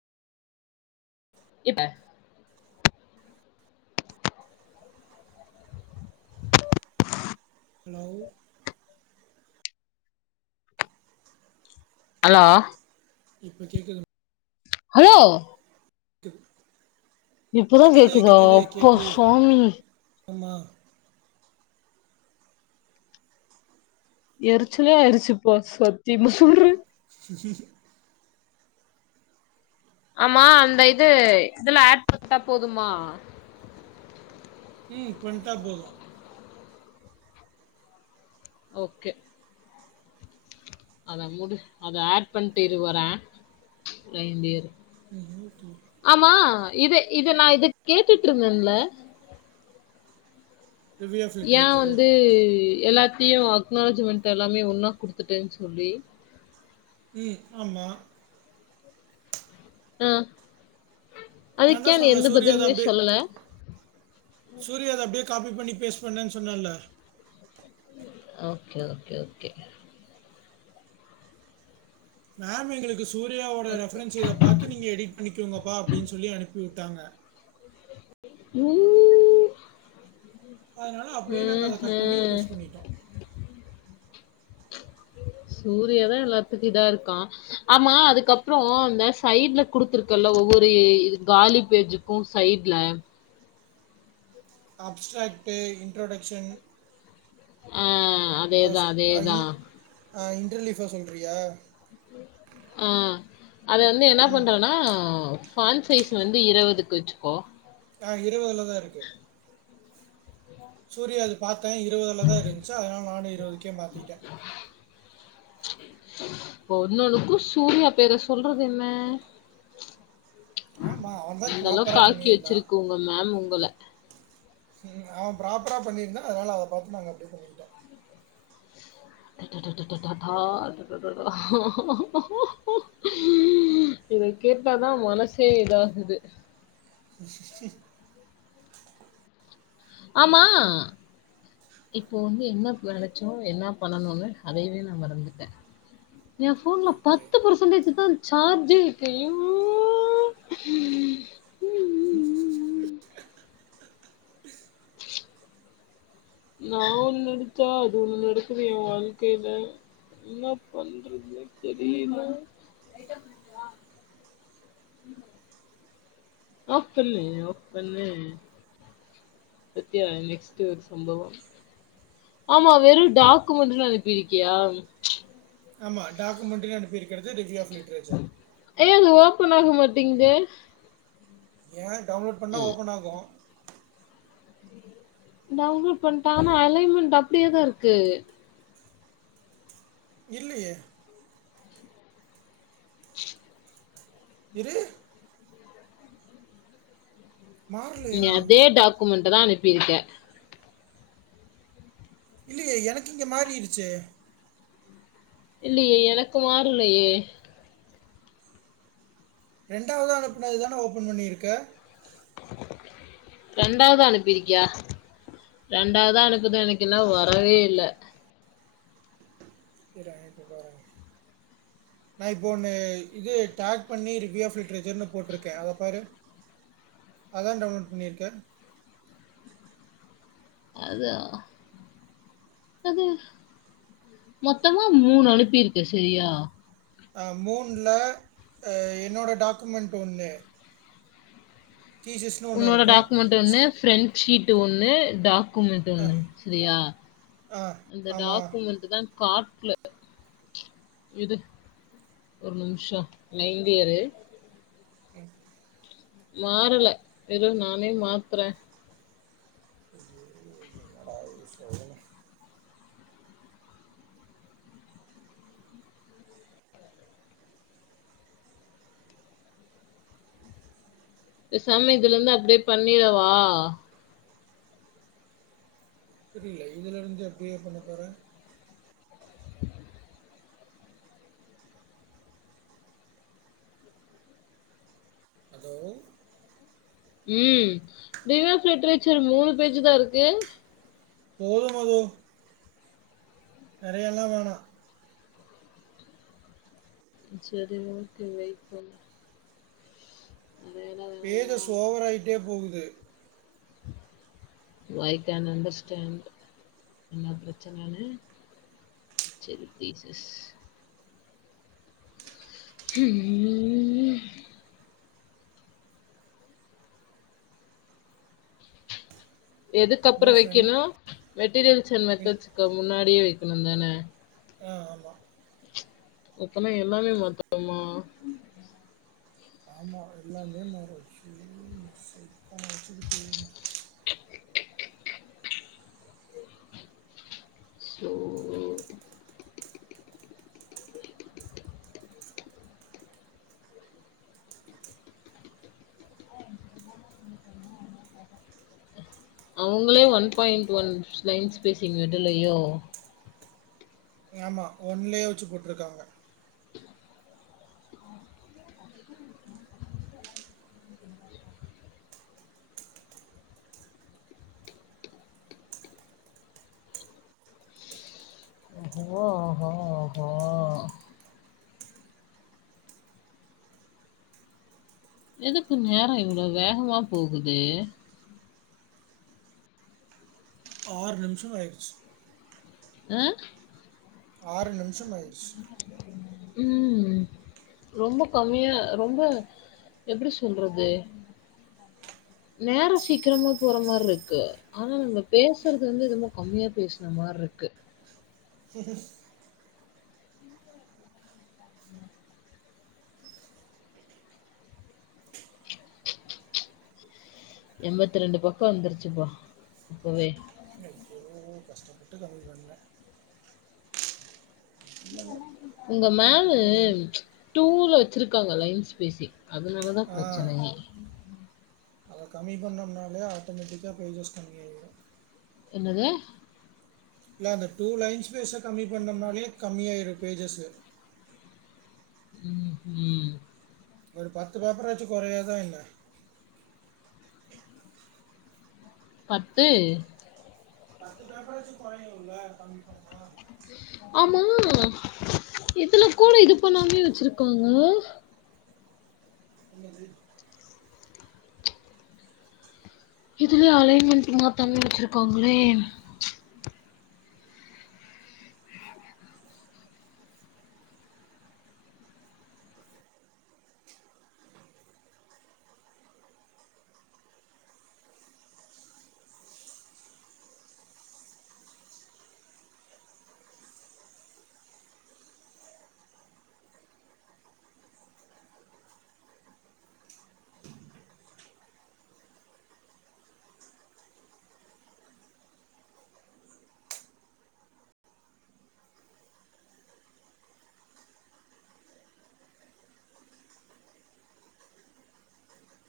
இப்ப hello hello இப்ப கேக்குது ஹலோ டு இப்பதா கேக்குதா அப்பா சாமி ஆம்மா எரிச்சலே ஆயிடுச்சுப்பா சத்தியமா சொல்றே ஆமா அந்த இது இதுல ஆட் பட்டா போதுமா தி இக்வன்ட்டா போது ஓகே அத மூடு அத ஆட் பண்ட்டு இரு வர லைன்லே இரு [inaudible] ஆமா இத இத நா இது கேட்டுட்ருந்தேன்ல ரிவ்யூ ஆஃப் யா லிட்ரேச்சரு வந்து எல்லாத்தையு அக்னாலஜிமெண்ட் எல்லாமே ஒன்னா குடுத்துட்டேன் சொல்லி ம் ஆமா ஆ நான் அதுக் ஏ தான் நீ சொன்னேன் எந்த சூர்யாது பதில்மே சொல்லல சூரியா அது அப்டே காப்பி பண்ணி பேஸ்ட் பண்ணுன் சொன்னேல்ல ஓகே ஓகே ஓகே மேம் எங்களுக்கு சூர்யாவோட ரெஃபரன்ஸே இத பாத்து நீங்க எடிட் பண்ணிக்கோங்கப்பா அப்டின் சொல்லி அனுப்பி உட்டாங்க ஊ அதனால அப்டே நாங்க அத கட் பண்ணி ம்ஹ்ம். பேஸ் பண்ணிட்டோ சூரியாதா எல்லாத்துக்கு இதா இருக்கா ஆமா அதுக்கப்றோ அந்த சைட்ல குடுத்துருக்கல்ல ஒவ்வொரு இது காலி பேஜு கோ சைட்ல அப்ஸ்ட்ராக்ட்டு இன்ட்ரடொக்ஷன் ஆ அப் அ சொ அ இன் அ இன்டர்லீஃபா சொல்றியா ஆ அத வந்து என்னா ம் பண்றனா ஆவ் ஃபான் சைஸ் வந்து இருவதுக் வச்சுக்கோ ஆ இருவதுலதா இருக்கு சூர்யாது பாத்தே இருவதுலதா இருந்ச்சு அதனால நானு இருவதுக்கே மாத்திட்டே ஒன்னொனுக்கு சூர்யா பேர சொல்றதென்ன ஆமா அவன் தான் இந்தளவ்க் ப்ராப்பரா காக்கி பண்ணியிருந்தான் வெச்சிருக்கு உங்க மேம் உங்கள ம் அவன் ப்ராப்பரா பண்ணிருந்தா அதனால அத பாத்து நாங்க அப்டே பண்ணிக்கிட்டோ அடடடடடடாடா அடடடா இத கேட்டாதா மனசே இதாகுது ஆமா இப்போ வந்து என்ன வெளச்சோ என்னா பண்ணனுனு அதையவே நா மறந்துட்டே எ ஃபோன்ல போயிட்டு பத்து பர்சன்டேஜ் தா ச்சார்ஜே இக்கு யூ ம் நா ஒண் நெனுச்சா அது ஒண்ணு நடக்குது எ வாழ்க்கைய்ல என்ன பண்றதுன்னே தெரியில அப்புண்ணே ஓப்பண்ணே சத்யா நெக்ஸ்ட் ஒர் சம்பவம் ஆமா வெறு டாக்குமெண்ட்டுனு அனுப்பிருக்கியாம் ஆமா டாக்குமெண்ட்டுக்கு அனுப்பிர்க்கிறது டிக்ரி ஆஃப் லிட்ரேச்சர் ஏ அது ஓப்பன் ஆக மாட்டேங்தே ஏ டவ்ன்லோட் பண்ணா ஓப்பன் ஆகு டவ்ன்லோட் பண்ட்ட ஆனா அலைமெண்ட் அப்ட்யே தா ருக்கு இல்லயே இரு நீங்க மாறலையா அதே டாக்குமெண்ட்டதா அனுப்பிருக்க இல்லயே எனக்கு இங்க மாறிருச்சே இல்லியே எனக்கு மாறலயே ரெண்டாவதா அனுப்புனது தான ஓப்பன் பண்ணிருக்க ரெண்டாவது அனுப்பிருக்கியா ரெண்டாவதா அனுப்புனது எனக்கு இன்னு வரவே இல்ல இர இப்ப பார நா இப்போ ஒன்னு இது டேக் பண்ணி ரிவியூ ஆஃப் லிட்ரேச்சர்னு போட்டிருக்கே அத பாரு அதான டவுன்லோட் பண்ணிருக்க அதா அது மொத்தமா மூணு அனுப்பிருக்க சரியா அ மூணுல என்னோட டாக்குமெண்ட் ஒன்னு ஒண்ணு உன்னோட இருக்கும். டாக்குமெண்ட் ஸ் ஒன்னு ஃப்ரெண்ட் ஷீட் ஒன்னு டாக் குமெண்ட் ஒன்னு சரியா ஆ அந்த ஆமா. டாக்குமெண்ட் அதா காட்ல இது ஒரு நிமிஷம் லையன்லயே இரு ம் மாறல இரு நானே மாத்துற நா ஒன்னு சொல்லனு பேசாம இதுல இருந்து அப்டியே பண்ணிறவா? புரில இதுல இருந்து எப்டியே பண்ண போற ஹலோ ம் ரிவியூ ஆஃப் லிட்ரேச்சர் மூணு பேஜ்ஜிதா இருக்கு போது போது நெறையால்லா வேணா சேரி ஓகே வெயிட் பண்ணு அது என்னது தேஜஸ் ஓவர் ஆயிட்டே போகுது ஒய் கென் அண்டர்ஸ்டாண்ட் என்ன பிரச்சனனு சேரி தீசஸ் ம் எதுக்கப்பறோ இன்னும் ஃப்ரெண்ட் வைக்கணு மெட்டீரியல்ஸ் இன் மெத்தட்ஸ்சுக்கு முன்னாடியே வைக்கணு தான ஆ ஆமா மொத்தமா எல்லாமே மாத்த னுமா ஆமா எல்லாமே மாறு அய்யயோ இந்த செல்போன வச்சுக்கிட்டு ஸோ [inaudible] அவங்களே one point one line spacing விடலயோ ஆமா ஒன்லேயே வச்சு போட்டுருக்காங்க ஓஹோ ஓஹோ ஓஹோ! எதுக்கு நேரம் இவ்ளோ வேகமா போகுது ஆறு நிமிஷமா ஆயிடுச்சு ஆ ஆறு நிமிஷம் ஆயிருச்சு ம் ரொம்ப கம்மியா ரொம்ப எப்டி சொல்றது நேரோ சீக்கிரமா போற மாரி இருக்கு ஆனா நம்ம பேசுறது வந்து என்னுமோ கம்மியா பேசுன மாரிருக்கு [unintelligible] உம் [inaudible] எண்பத்ரெண்டு பக்கோ வந்துருச்சுப்பா இப்பவே அய்யோ கஷ்டப்பட்டு கம்மி பண்ணே இல்லல்ல. உங்க மேமு இது ஒரு எண். டூல் வச்சுருக்காங்ள லைன்ஸ் பேஸி அதனால தா ஆ. பிரச்சனையே அத கம்மி பண்ணோம்னாலே ஆட்டோமேட்டிக்காக பேஜஸ் கம்மியாயிடு என்னது இல்ல அந்த டூ லைன்ஸ் ஸ்பேச கம்மி பண்ணம்னாலே கம்மியாயிரு பேஜஸ்சு ம் ம் ஒரு பத்து பேப்பர் ஆச்சு குறையாதா என்ன பத்து பத்து பேப்பராச்சு குறையுல்ல கம்மி பண்ணா ஆமா இதுல கூட இது பண்ணாமேயே வச்சிருக்காங்க என்னது [inaudible] இதுலயு அலைன்மெண்ட் மாத்தாம வச்சுருக்காங்ளே